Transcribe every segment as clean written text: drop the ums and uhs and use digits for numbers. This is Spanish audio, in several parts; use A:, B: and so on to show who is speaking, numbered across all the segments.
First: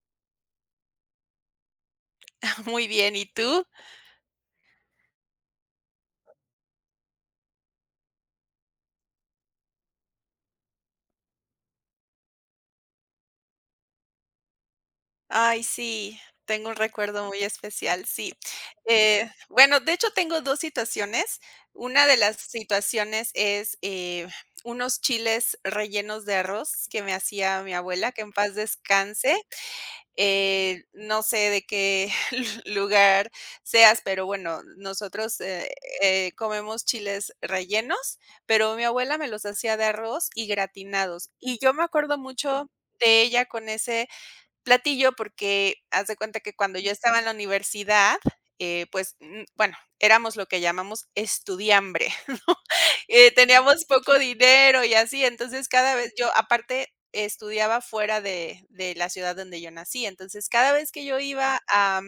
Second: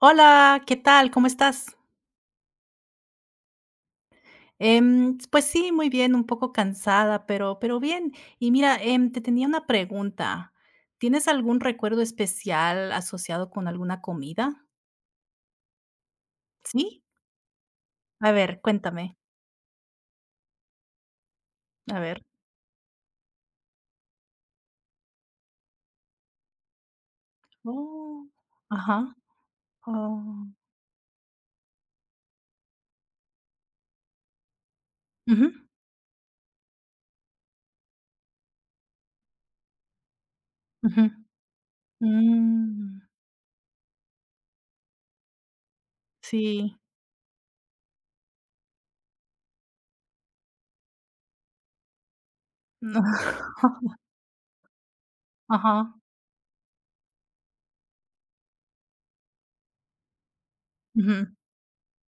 A: Hola, ¿qué tal? ¿Cómo estás?
B: Muy bien, ¿y tú?
A: Pues sí, muy bien, un poco cansada, pero bien. Y mira, te tenía una pregunta. ¿Tienes algún recuerdo especial asociado con alguna comida?
B: Ay, sí, tengo un
A: ¿Sí?
B: recuerdo muy especial,
A: A
B: sí.
A: ver, cuéntame.
B: Bueno, de hecho, tengo 2 situaciones.
A: A
B: Una de
A: ver.
B: las situaciones es, unos chiles rellenos de arroz que me hacía mi abuela, que
A: Oh,
B: en paz
A: ajá.
B: descanse.
A: Oh.
B: No sé de qué lugar seas, pero bueno, nosotros,
A: Ujú,
B: comemos chiles rellenos, pero mi abuela me los hacía de arroz y
A: ujú.
B: gratinados. Y yo me acuerdo mucho
A: Mm,
B: de ella con ese platillo, porque haz de cuenta que cuando
A: sí.
B: yo estaba en la universidad, bueno, éramos lo que llamamos estudiambre, ¿no?
A: No.
B: Teníamos poco dinero y así, entonces cada
A: Ajá.
B: vez yo aparte estudiaba fuera de la ciudad donde yo nací, entonces cada vez que
A: Ujú,
B: yo iba a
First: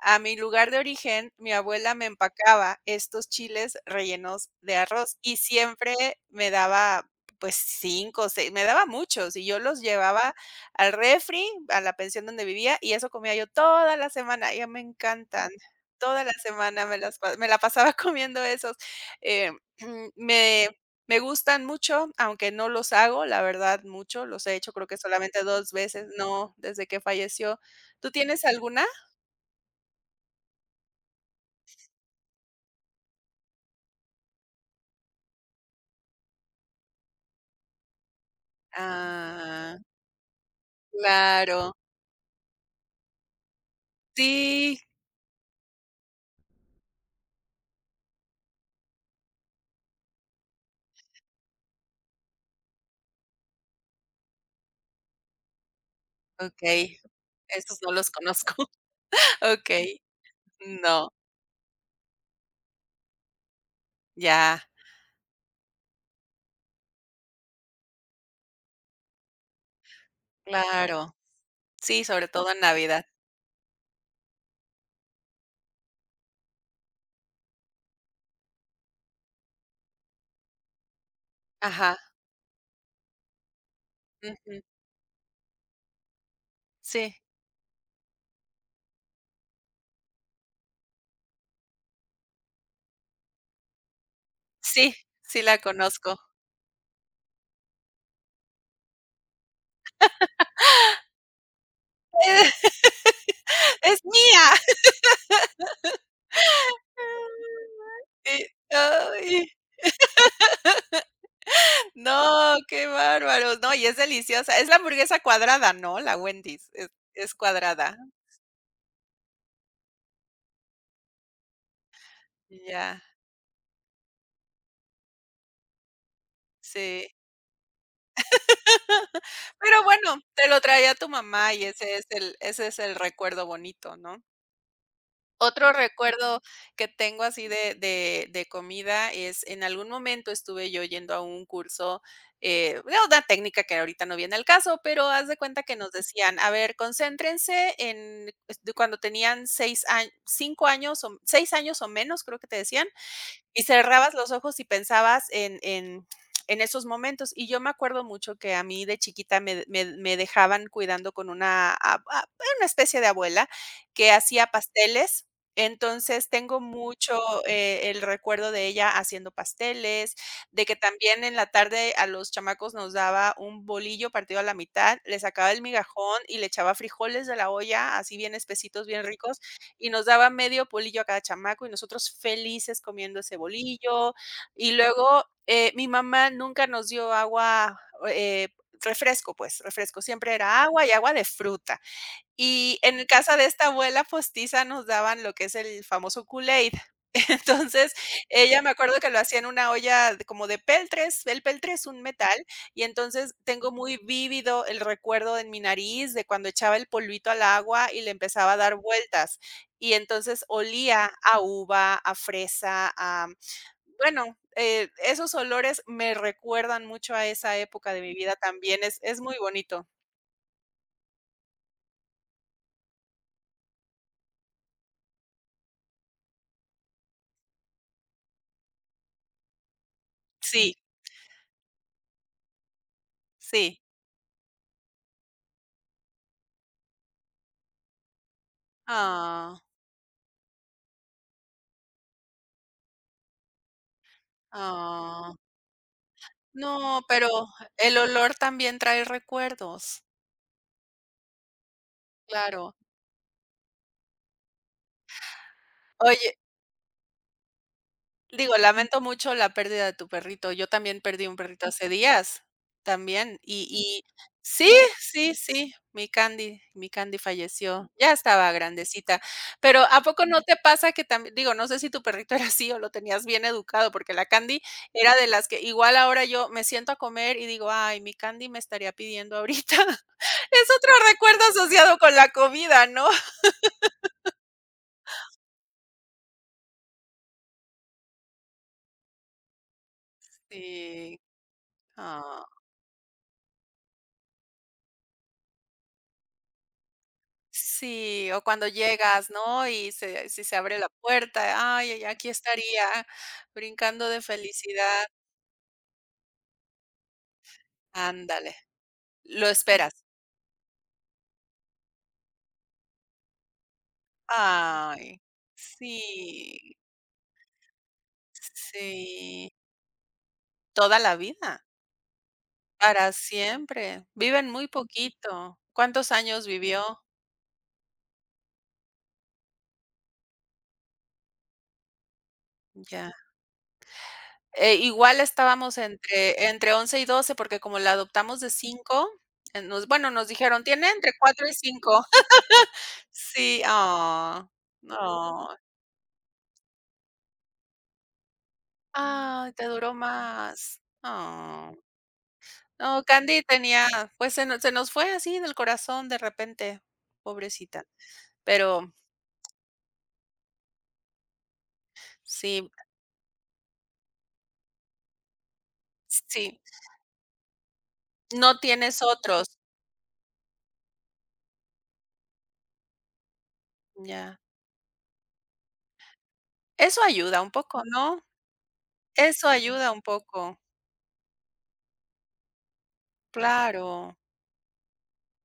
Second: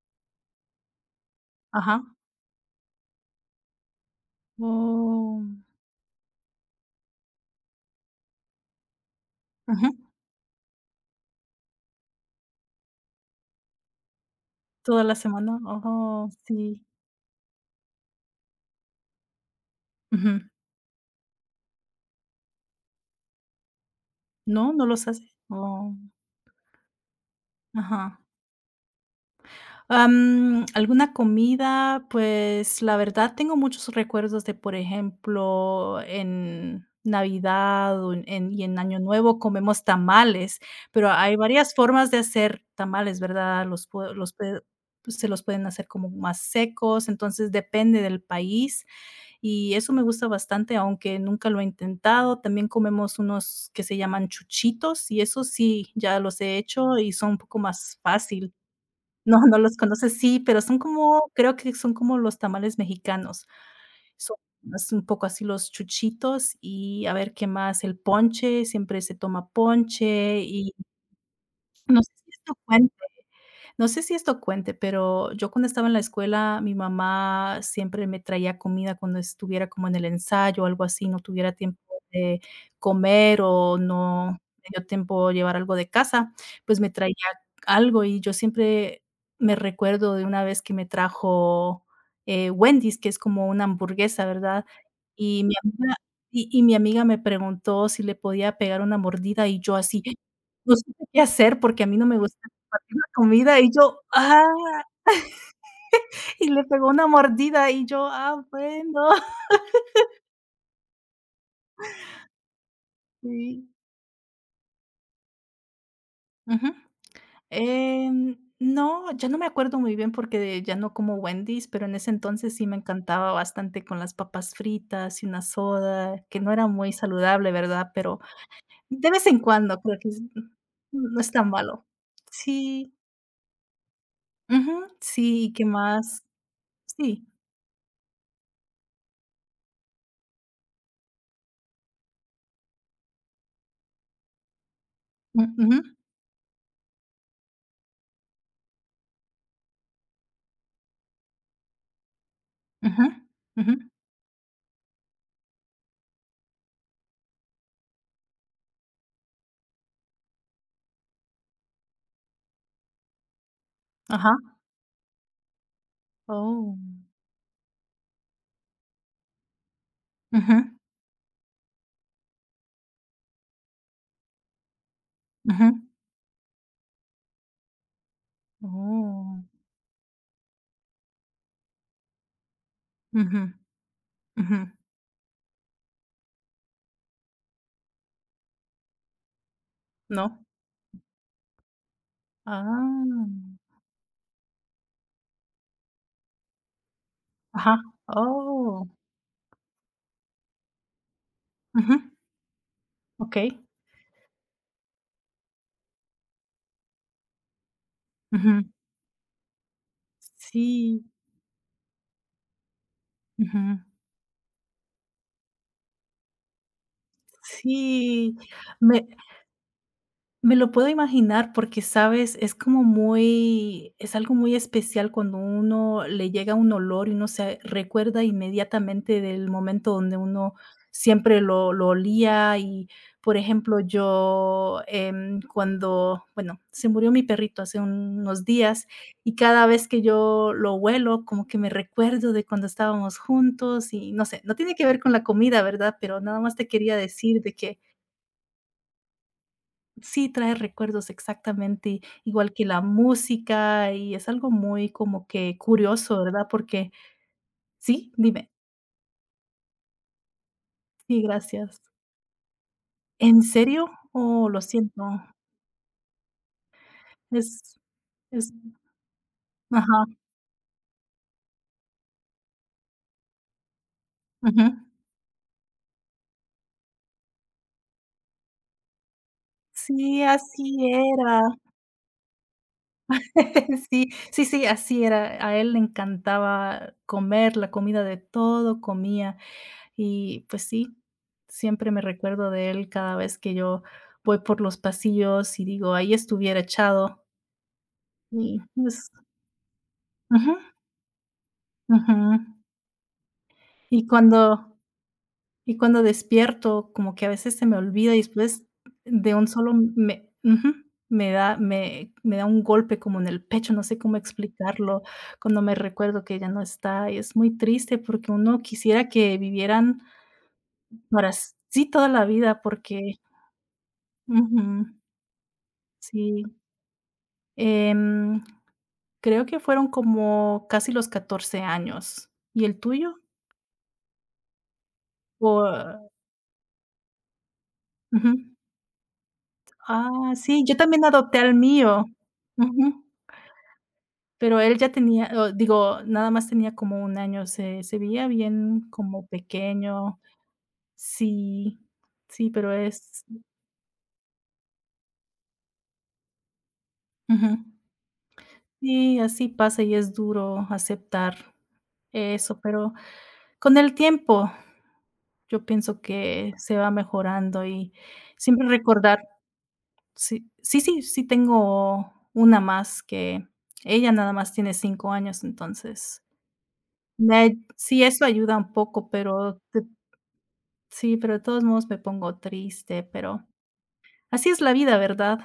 B: a mi lugar de origen, mi abuela
A: ajá.
B: me empacaba estos chiles rellenos de arroz y
A: Oh,
B: siempre me daba, pues 5, o 6, me daba muchos y yo los
A: ujú.
B: llevaba al refri, a la pensión donde vivía y eso comía yo toda la semana, ya me
A: Toda la
B: encantan.
A: semana.
B: Toda
A: Oh,
B: la
A: sí.
B: semana me las pa me la pasaba comiendo esos. Eh,
A: Ujú.
B: me me gustan mucho, aunque no los hago, la verdad, mucho, los he hecho
A: ¿No? ¿No
B: creo que
A: los hace?
B: solamente dos
A: Oh,
B: veces, no, desde que falleció. ¿Tú
A: ajá.
B: tienes alguna?
A: Alguna comida, pues, la verdad tengo muchos recuerdos de, por ejemplo, en Navidad o y en Año Nuevo
B: Ah,
A: comemos tamales, pero hay
B: claro.
A: varias formas de hacer tamales, ¿verdad? Los pue
B: Sí,
A: se los pueden hacer como más secos, entonces depende del país. Y eso me gusta bastante, aunque nunca lo he intentado. También comemos unos que se llaman chuchitos y eso sí, ya los he hecho
B: okey,
A: y son un poco
B: esos no
A: más
B: los
A: fácil.
B: conozco.
A: No, no los
B: Okey,
A: conoces, sí, pero son
B: no,
A: como creo que son como los tamales mexicanos. Son
B: ya,
A: es un poco así los chuchitos y a ver qué más, el ponche, siempre se toma ponche y
B: claro.
A: no
B: Sí,
A: sé
B: sobre
A: si
B: todo
A: esto
B: en
A: cuenta.
B: Navidad.
A: No sé si esto cuente, pero yo cuando estaba en la escuela, mi mamá siempre me traía comida cuando estuviera como en el ensayo o algo así, no tuviera tiempo
B: Ajá,
A: de comer o no
B: ujú.
A: me dio tiempo llevar algo de casa, pues me traía
B: Sí,
A: algo y yo siempre me recuerdo de una vez que me trajo, Wendy's, que es como una hamburguesa, ¿verdad?
B: sí, sí
A: Y mi
B: la
A: amiga
B: conozco.
A: y mi amiga me preguntó si le podía pegar una mordida y yo así, no sé qué hacer porque a mí no me gusta. Compartimos comida y
B: ¡Es
A: yo, ah,
B: mía!
A: y le pegó una mordida y yo, ah,
B: Y
A: bueno.
B: ay, no, qué bárbaro.
A: Sí.
B: No, y es deliciosa. Es la hamburguesa cuadrada, ¿no? La Wendy's,
A: Ujú.
B: es cuadrada.
A: No, ya no me acuerdo muy bien porque ya no como Wendy's, pero en ese entonces sí me
B: Ya,
A: encantaba bastante con las papas fritas y una soda, que no era muy
B: sí.
A: saludable, ¿verdad? Pero de vez en cuando
B: Pero
A: creo que
B: bueno,
A: es
B: te lo traía tu
A: no es tan
B: mamá y
A: malo.
B: ese es el ese es
A: Sí,
B: el recuerdo bonito, ¿no?
A: ujú, sí, ¿qué
B: Otro
A: más?
B: recuerdo que tengo
A: Sí,
B: así de comida es, en algún momento estuve yo yendo a un curso, de una técnica que ahorita no viene al caso, pero haz de
A: mm,
B: cuenta que
A: ujú,
B: nos decían: "A ver, concéntrense en", de cuando tenían 6 años 5 años o 6 años o menos, creo que te decían,
A: ujú,
B: y
A: ujú,
B: cerrabas los ojos y pensabas en esos momentos. Y yo me acuerdo mucho que a mí de chiquita me dejaban cuidando con una a una especie de abuela que hacía
A: ajá.
B: pasteles. Entonces, tengo
A: Oh,
B: mucho, el recuerdo de ella haciendo pasteles,
A: ujú,
B: de que también en la tarde a los chamacos nos daba un bolillo partido a la mitad, le sacaba el
A: ujú.
B: migajón y le echaba frijoles de la olla, así bien espesitos, bien ricos,
A: Oh,
B: y nos daba medio bolillo a cada chamaco y nosotros felices comiendo ese
A: ujú,
B: bolillo.
A: ujú,
B: Y luego, mi mamá nunca nos dio agua, eh, refresco, pues, refresco, siempre
A: no,
B: era agua y agua de fruta. Y en el
A: ah,
B: casa de esta abuela postiza nos daban lo que es el famoso Kool-Aid.
A: ajá,
B: Entonces, ella me
A: oh,
B: acuerdo que lo hacía en una olla de como de peltres. El peltre es
A: ujú,
B: un metal, y entonces
A: okey,
B: tengo muy vívido el recuerdo en mi nariz de cuando echaba el polvito al agua y le empezaba a
A: ujú,
B: dar vueltas. Y entonces
A: sí,
B: olía a uva, a fresa, a
A: ujú,
B: bueno, esos olores me recuerdan mucho a esa época de mi vida
A: sí,
B: también, es
A: me
B: es muy bonito.
A: Me lo puedo imaginar porque, ¿sabes? Es como muy es algo muy especial cuando uno le llega un olor y uno se recuerda inmediatamente del momento donde uno
B: Sí,
A: siempre lo olía y, por
B: sí.
A: ejemplo, yo, cuando, bueno, se murió mi perrito hace unos días y
B: Ah.
A: cada vez que yo lo huelo, como que me recuerdo de cuando estábamos juntos y no sé, no tiene que ver con la
B: Ah,
A: comida, ¿verdad? Pero nada más te quería
B: no, pero
A: decir de que
B: el olor también trae recuerdos,
A: sí, trae recuerdos exactamente, igual que
B: claro.
A: la música, y es algo muy como que curioso,
B: Oye,
A: ¿verdad? Porque sí, dime.
B: digo, lamento mucho la pérdida de tu perrito. Yo también
A: Sí,
B: perdí un perrito
A: gracias.
B: hace días, también.
A: ¿En
B: Y,
A: serio?
B: y
A: Oh, lo
B: sí,
A: siento.
B: sí, sí, mi Candy
A: Es
B: falleció. Ya estaba
A: es
B: grandecita. Pero ¿a
A: ajá,
B: poco no te pasa que también, digo, no sé si tu perrito era así o lo tenías bien educado, porque la Candy
A: ujú.
B: era de las que igual ahora yo me siento a comer y digo, ay, mi Candy me estaría pidiendo ahorita.
A: Sí,
B: Es
A: así
B: otro
A: era.
B: recuerdo asociado con la comida, ¿no?
A: Sí, sí, sí, así era. A él le encantaba comer la comida de todo comía. Y pues sí,
B: Sí.
A: siempre me
B: Ah,
A: recuerdo de él cada vez que yo voy por los pasillos y digo: "Ahí estuviera echado".
B: sí, o
A: Y
B: cuando
A: es
B: llegas, ¿no? Y se si se
A: ujú,
B: abre la puerta, ay, ay,
A: ujú.
B: aquí estaría
A: Y
B: brincando de
A: cuando
B: felicidad.
A: y cuando despierto, como que a veces se me olvida y
B: Ándale,
A: después de un
B: lo
A: solo
B: esperas.
A: me ujú, me da un golpe como en el pecho, no sé cómo explicarlo,
B: Ay,
A: cuando me recuerdo que ella no
B: sí,
A: está, y es muy triste porque uno quisiera que
B: sí,
A: vivieran
B: toda la
A: para
B: vida,
A: sí toda la vida
B: para
A: porque
B: siempre. Viven
A: ujú,
B: muy poquito. ¿Cuántos
A: sí.
B: años vivió?
A: Em, Creo que fueron como casi los 14 años. ¿Y el
B: Ya.
A: tuyo?
B: Igual estábamos
A: O
B: entre 11 y 12 porque como la
A: ujú.
B: adoptamos de 5 nos bueno, nos
A: Ah,
B: dijeron:
A: sí, yo
B: "Tiene
A: también
B: entre
A: adopté
B: 4 y
A: al
B: 5
A: mío. Ujú.
B: Sí, ah,
A: Pero él ya tenía,
B: no.
A: o digo, nada más tenía como un año, se veía bien como
B: Ay, te duró
A: pequeño.
B: más. Ah.
A: Sí, sí, pero
B: No,
A: es
B: Candy tenía, pues, se nos fue así del corazón de repente,
A: ujú.
B: pobrecita. Pero
A: Sí, así pasa y es duro aceptar eso,
B: sí,
A: pero con el tiempo yo pienso que
B: sí,
A: se va mejorando y
B: no
A: siempre
B: tienes
A: recordar
B: otros.
A: sí, sí, sí, sí tengo una más que ella nada
B: Ya.
A: más tiene 5 años, entonces,
B: Eso
A: me
B: ayuda un
A: ay
B: poco,
A: sí,
B: ¿no?
A: eso ayuda un poco,
B: Eso
A: pero de
B: ayuda un poco.
A: sí, pero de todos modos me pongo triste, pero
B: Claro.
A: así es la vida, ¿verdad?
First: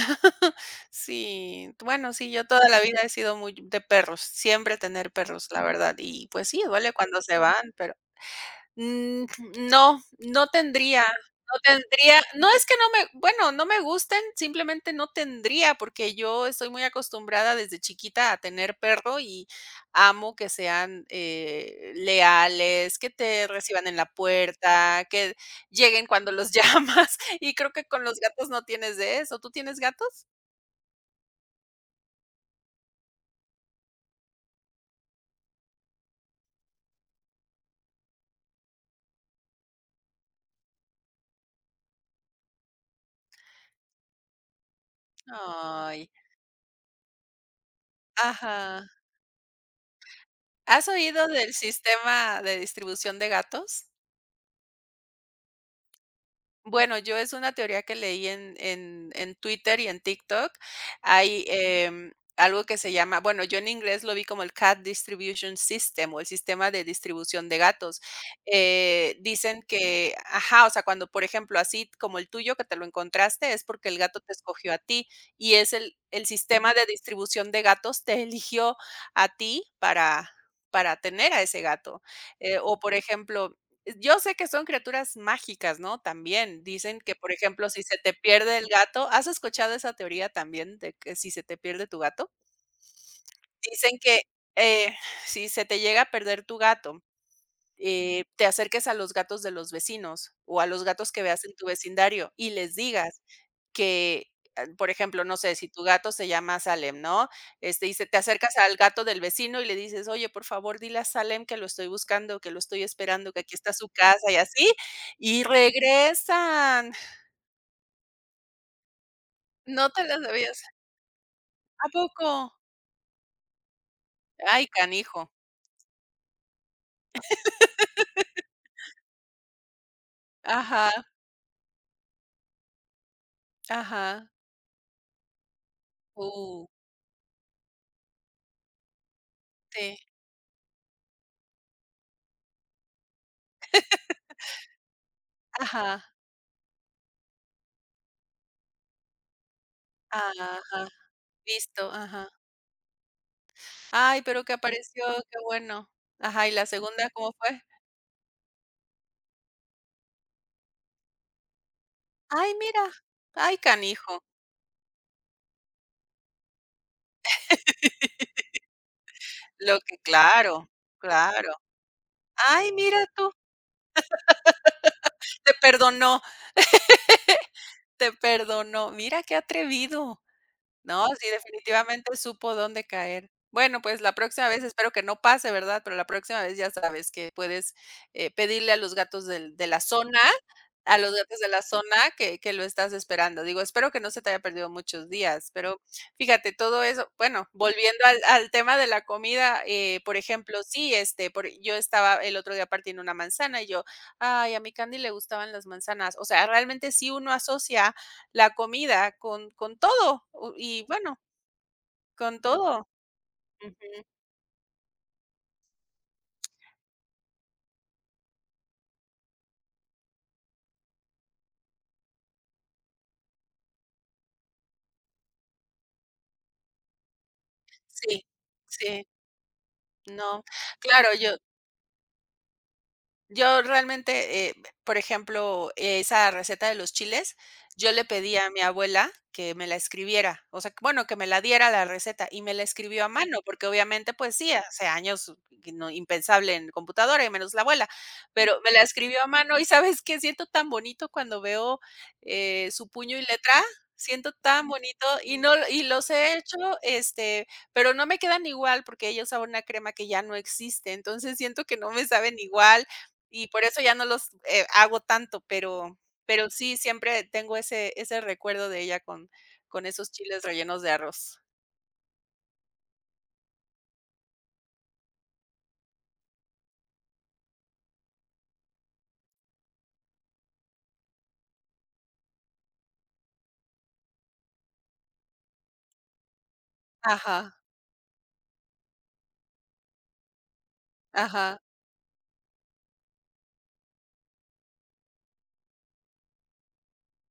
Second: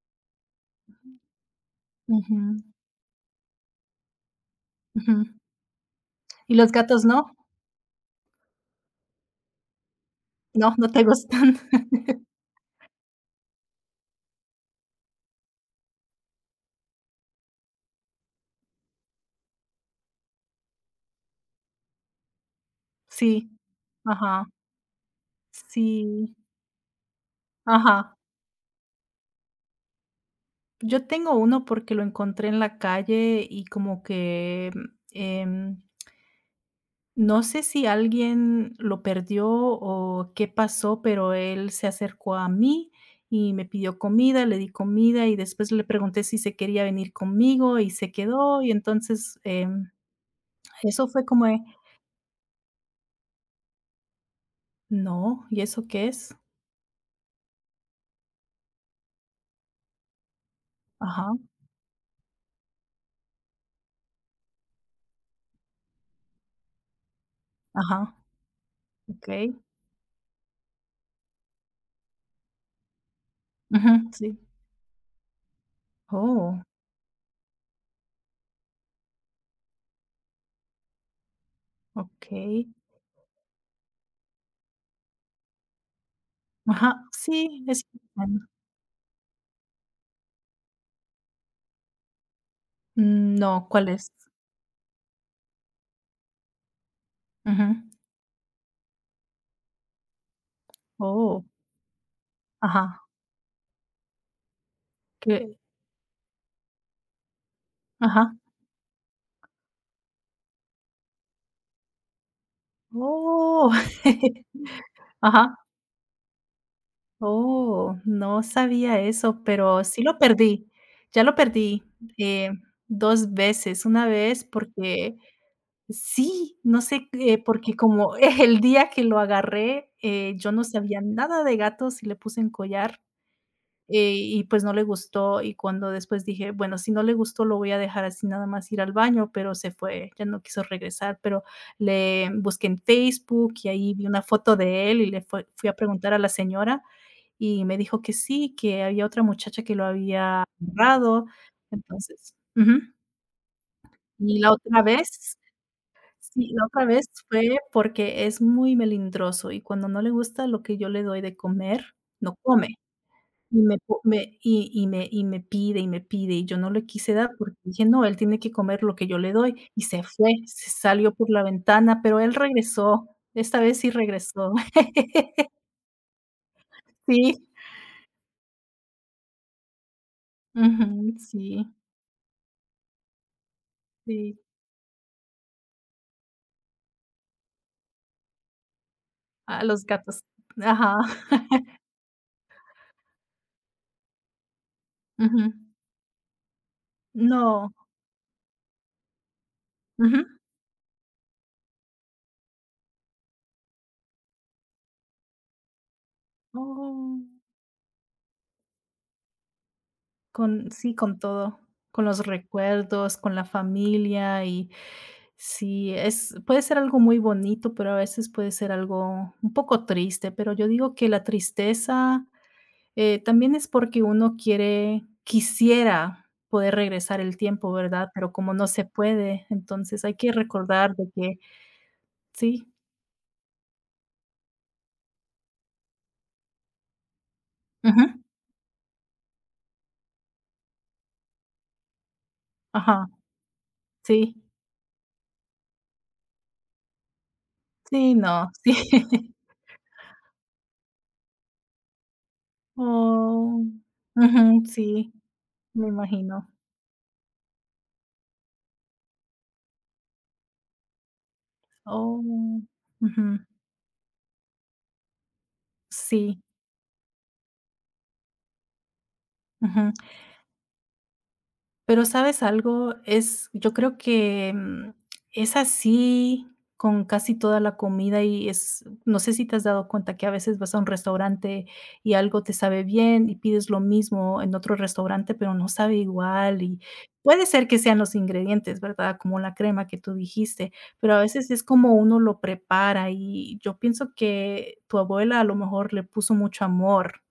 B: Sí, bueno, sí, yo
A: Ujú,
B: toda la vida he sido muy de perros, siempre tener
A: ujú.
B: perros, la verdad. Y pues
A: ¿Y
B: sí,
A: los
B: duele
A: gatos
B: cuando
A: no?
B: se van, pero mm, no, no
A: No, no
B: tendría,
A: te gustan.
B: no tendría, no es que no me, bueno, no me gusten, simplemente no tendría, porque yo estoy muy acostumbrada desde chiquita a tener perro y amo que sean leales, que te
A: Sí,
B: reciban en la
A: ajá,
B: puerta, que lleguen cuando
A: sí,
B: los llamas. Y creo que con
A: ajá.
B: los gatos no tienes de eso. ¿Tú tienes gatos?
A: Yo tengo uno porque lo encontré en la calle y como que, em no sé si alguien lo perdió o qué pasó, pero él se acercó a mí y me pidió comida, le di comida y después le
B: Ay,
A: pregunté si se quería venir conmigo y se quedó. Y
B: ajá.
A: entonces,
B: ¿Has
A: eso
B: oído
A: fue como
B: del
A: de,
B: sistema de distribución de gatos?
A: no, ¿y eso qué es?
B: Bueno, yo es una teoría que leí en Twitter y en TikTok.
A: Ajá,
B: Hay, algo que se llama bueno, yo en inglés lo vi como el Cat Distribution System, o el sistema de distribución de gatos.
A: ajá,
B: Dicen
A: okey.
B: que ajá, o sea, cuando, por ejemplo, así como el tuyo que te lo encontraste, es porque el
A: Ujú,
B: gato te
A: sí.
B: escogió a ti, y es el
A: Oh,
B: sistema de distribución de gatos te eligió a ti para tener a ese gato.
A: okey.
B: O, por ejemplo, yo sé que son criaturas mágicas, ¿no? También
A: Ajá,
B: dicen que, por
A: sí,
B: ejemplo, si
A: es
B: se te
A: mexicano.
B: pierde el gato, ¿has escuchado esa teoría también de que si se te pierde tu gato?
A: Mm, no, ¿cuál
B: Dicen
A: es?
B: que, eh, si se te llega a perder tu gato,
A: Ujú.
B: te acerques a los gatos de los vecinos o a los gatos que veas
A: Oh,
B: en tu vecindario y les
A: ajá,
B: digas que, por ejemplo, no sé,
A: qué
B: si tu gato se llama Salem, ¿no? Y se te
A: ajá.
B: acercas al gato del vecino y le dices: "Oye, por favor, dile a Salem que lo estoy buscando, que lo estoy esperando, que aquí está
A: Oh.
B: su casa", y así, y
A: Ajá.
B: regresan.
A: Oh, no sabía eso, pero
B: No te
A: sí lo
B: las sabías.
A: perdí. Ya lo perdí,
B: ¿A poco?
A: eh, 2 veces. Una vez
B: Ay,
A: porque
B: canijo.
A: sí, no sé, porque como el día que lo agarré, yo no
B: Ajá,
A: sabía nada de gatos y le puse un collar,
B: ajá.
A: y pues no le gustó, y cuando después dije:
B: Uh,
A: "Bueno, si no le gustó, lo voy a dejar así nada más ir al baño", pero se
B: sí.
A: fue, ya no quiso regresar, pero le busqué en Facebook y ahí vi una foto de él y le fue fui a preguntar
B: Ajá,
A: a la señora y me dijo que sí, que había otra muchacha que lo había
B: ajá.
A: borrado,
B: Listo, ajá.
A: entonces ujú.
B: Ay,
A: Y
B: pero que
A: la otra
B: apareció, qué
A: vez
B: bueno. Ajá,
A: sí,
B: ¿y
A: la
B: la
A: otra vez
B: segunda cómo
A: fue
B: fue?
A: porque es muy melindroso, y cuando no le gusta lo que yo le doy de comer, no
B: Ay,
A: come.
B: mira.
A: Y
B: Ay,
A: me po
B: canijo.
A: me y y me y me pide, y yo no le quise dar porque dije: "No, él tiene que comer lo que yo le doy",
B: Lo
A: y
B: que
A: se fue,
B: Claro,
A: se salió por la
B: claro.
A: ventana, pero él
B: Ay, mira
A: regresó,
B: tú,
A: esta vez sí regresó.
B: te perdonó,
A: Sí.
B: te perdonó. Mira qué atrevido. No,
A: Ujú,
B: sí,
A: sí,
B: definitivamente supo dónde caer. Bueno, pues la
A: sí.
B: próxima vez espero que no pase, ¿verdad? Pero la próxima vez ya sabes que puedes, pedirle
A: A los gatos. Ajá.
B: a los gatos de la zona que lo estás esperando. Digo, espero que no se te haya perdido muchos días,
A: Ujú.
B: pero fíjate, todo eso bueno,
A: No.
B: volviendo al tema de la comida, por
A: Ujú.
B: ejemplo, sí, este, por yo estaba el otro día partiendo una manzana y yo: "Ay, a mi Candy le gustaban las manzanas". O sea, realmente sí
A: Oh.
B: uno asocia la comida con todo, u
A: Con
B: y
A: sí,
B: bueno,
A: con todo, con los
B: con todo.
A: recuerdos, con la
B: Ujú.
A: familia y sí, es puede ser algo muy bonito, pero a veces puede ser algo un poco triste, pero yo digo que la tristeza, también es porque uno quiere quisiera poder regresar el tiempo, ¿verdad?
B: Sí,
A: Pero como no se
B: sí,
A: puede, entonces hay que
B: no.
A: recordar
B: Claro,
A: de
B: yo
A: que sí.
B: Yo realmente, por ejemplo, esa receta de los chiles, yo le
A: Ujú.
B: pedí a mi abuela que me la escribiera, o sea, bueno, que me la diera la receta y me la escribió a
A: Ajá.
B: Sí. mano, porque obviamente,
A: Sí.
B: pues sí, hace años que no impensable en computadora y menos la abuela,
A: Sí, no,
B: pero me
A: sí.
B: la escribió a mano y ¿sabes qué? Siento tan bonito cuando veo, su puño y letra,
A: Oh,
B: siento
A: ujú,
B: tan bonito
A: sí,
B: y no y
A: me
B: los he
A: imagino.
B: hecho, este, pero no me quedan igual porque ella usaba una crema que ya no existe, entonces siento que no me saben
A: Oh,
B: igual.
A: ujú,
B: Y por eso ya no los, hago tanto, pero
A: sí,
B: pero sí, siempre tengo ese recuerdo de ella con
A: ujú.
B: esos chiles rellenos de arroz.
A: Pero, ¿sabes algo? Es yo creo que, es así con casi toda la comida y es no sé si te has dado cuenta que a veces vas a un restaurante y algo te sabe bien y pides lo mismo en otro restaurante, pero no sabe igual y puede
B: Ajá,
A: ser que sean los ingredientes, ¿verdad? Como la crema que tú dijiste, pero a veces
B: ajá,
A: es como uno lo prepara y yo pienso que tu abuela a lo mejor le puso mucho amor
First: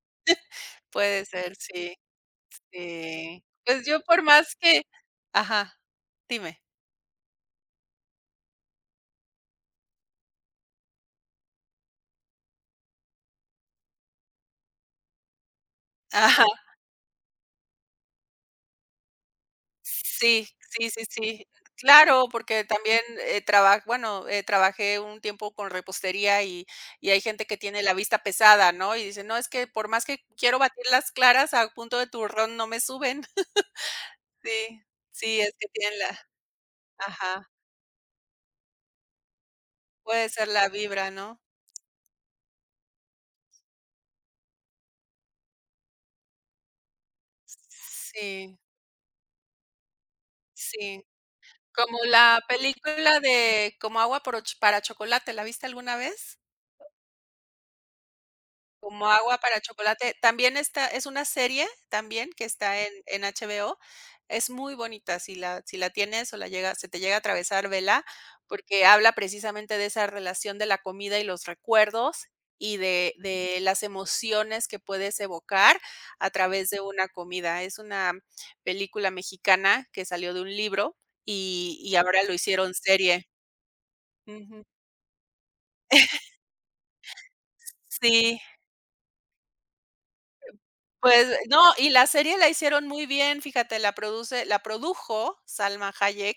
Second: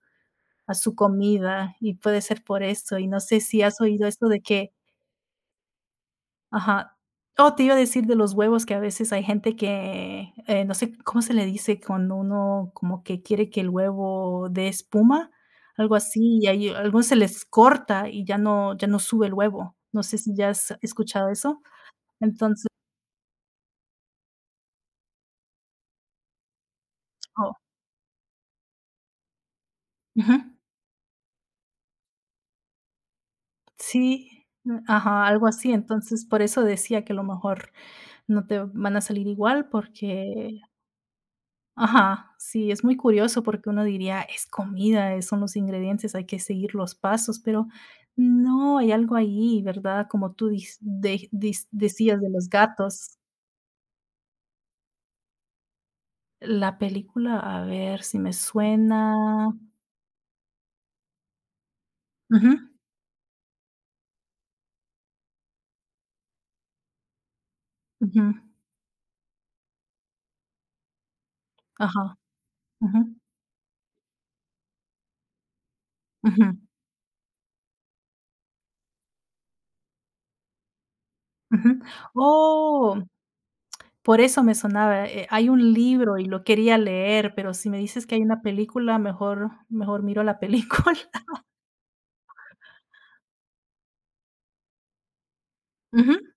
A: a su
B: puede ser,
A: comida
B: sí,
A: y puede ser por eso, y no sé
B: sí.
A: si has
B: Pues yo
A: oído
B: por
A: esto de
B: más
A: que
B: que ajá, dime.
A: ajá. Oh, te iba a decir de los huevos que a veces hay gente que, no sé cómo se le dice cuando uno como que quiere que el huevo dé espuma, algo así,
B: Ajá,
A: y hay algunos se les corta y ya no sube el huevo. No sé si
B: sí,
A: ya has
B: sí, sí,
A: escuchado
B: sí.
A: eso.
B: Claro, porque
A: Entonces
B: también, trabajé un tiempo con repostería y hay gente
A: oh,
B: que tiene la vista pesada, ¿no? Y dice: "No, es que por más que
A: ujú.
B: quiero batir las claras a punto de turrón no me suben".
A: Sí,
B: Sí,
A: ajá,
B: sí,
A: algo
B: es que
A: así.
B: tienen la
A: Entonces, por eso decía que a lo
B: ajá,
A: mejor no te van a salir igual
B: puede ser
A: porque
B: la vibra, ¿no?
A: ajá, sí, es muy curioso porque uno diría, es comida, son los ingredientes, hay que seguir los pasos, pero
B: Sí,
A: no, hay algo ahí, ¿verdad? Como tú
B: sí, como
A: decías de
B: la
A: los gatos.
B: película de Como agua por och para chocolate, ¿la viste alguna vez?
A: La película, a ver si me
B: Como agua
A: suena.
B: para chocolate. También está es una serie también que
A: Ujú,
B: está en HBO. Es muy bonita, si la tienes o la llega se te llega a atravesar, vela,
A: ujú,
B: porque habla precisamente de esa relación de la comida y los
A: ajá,
B: recuerdos, y de
A: ujú,
B: de las emociones que puedes evocar a
A: ujú,
B: través de una comida. Es una película mexicana que salió de un libro y
A: ujú.
B: y ahora lo hicieron
A: Oh,
B: serie.
A: por eso me
B: Ujú.
A: sonaba. Hay un libro y lo quería leer, pero si me dices que hay
B: Sí.
A: una película, mejor, mejor miro la película.
B: Pues no, y la serie la hicieron muy bien, fíjate, la produjo Salma
A: Ujú,
B: Hayek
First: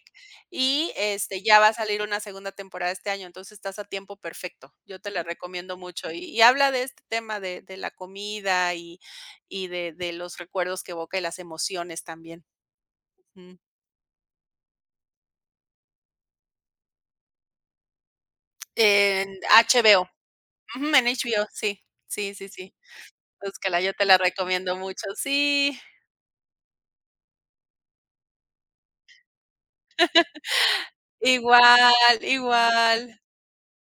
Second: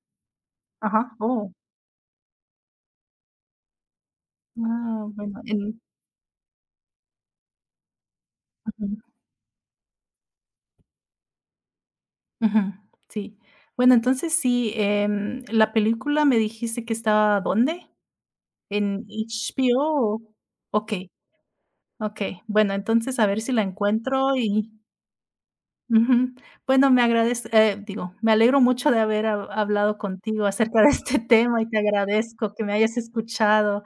B: y,
A: ajá, oh.
B: ya va a salir una segunda temporada este año, entonces estás a tiempo perfecto. Yo
A: Ah,
B: te la
A: bueno,
B: recomiendo
A: en
B: mucho, y habla de este tema de la comida
A: ujú,
B: y de los recuerdos que evoca y las emociones también.
A: ujú, sí.
B: Ujú.
A: Bueno, entonces sí, la película me dijiste que estaba, ¿dónde? ¿En
B: En HBO,
A: HBO? ¿O?
B: ujú, en
A: Okey,
B: HBO, sí, sí,
A: okey.
B: sí,
A: Bueno,
B: sí.
A: entonces a ver si la
B: Búscala, yo te la
A: encuentro y
B: recomiendo mucho. Sí,
A: ujú. Bueno, me agradez digo, me alegro mucho de haber ha hablado contigo acerca de este tema y te
B: igual,
A: agradezco que me hayas
B: igual.
A: escuchado.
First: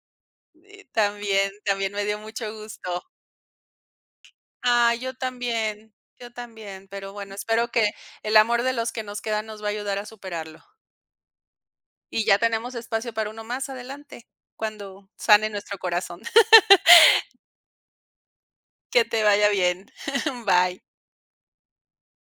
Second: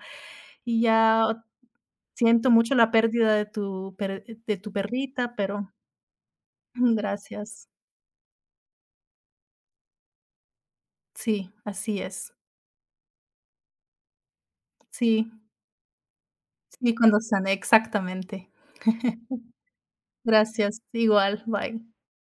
A: Y ya o
B: También me dio
A: siento
B: mucho
A: mucho la
B: gusto.
A: pérdida de tu
B: Ah,
A: perrita, pero
B: yo también, pero bueno, espero
A: gracias.
B: que el amor de los que nos quedan nos va a ayudar a superarlo.
A: Sí, así
B: Y
A: es.
B: ya tenemos espacio para uno más adelante, cuando
A: Sí,
B: sane nuestro corazón.
A: sí, cuando sane exactamente.
B: Que te vaya bien.
A: Gracias,
B: Bye.
A: igual, bye.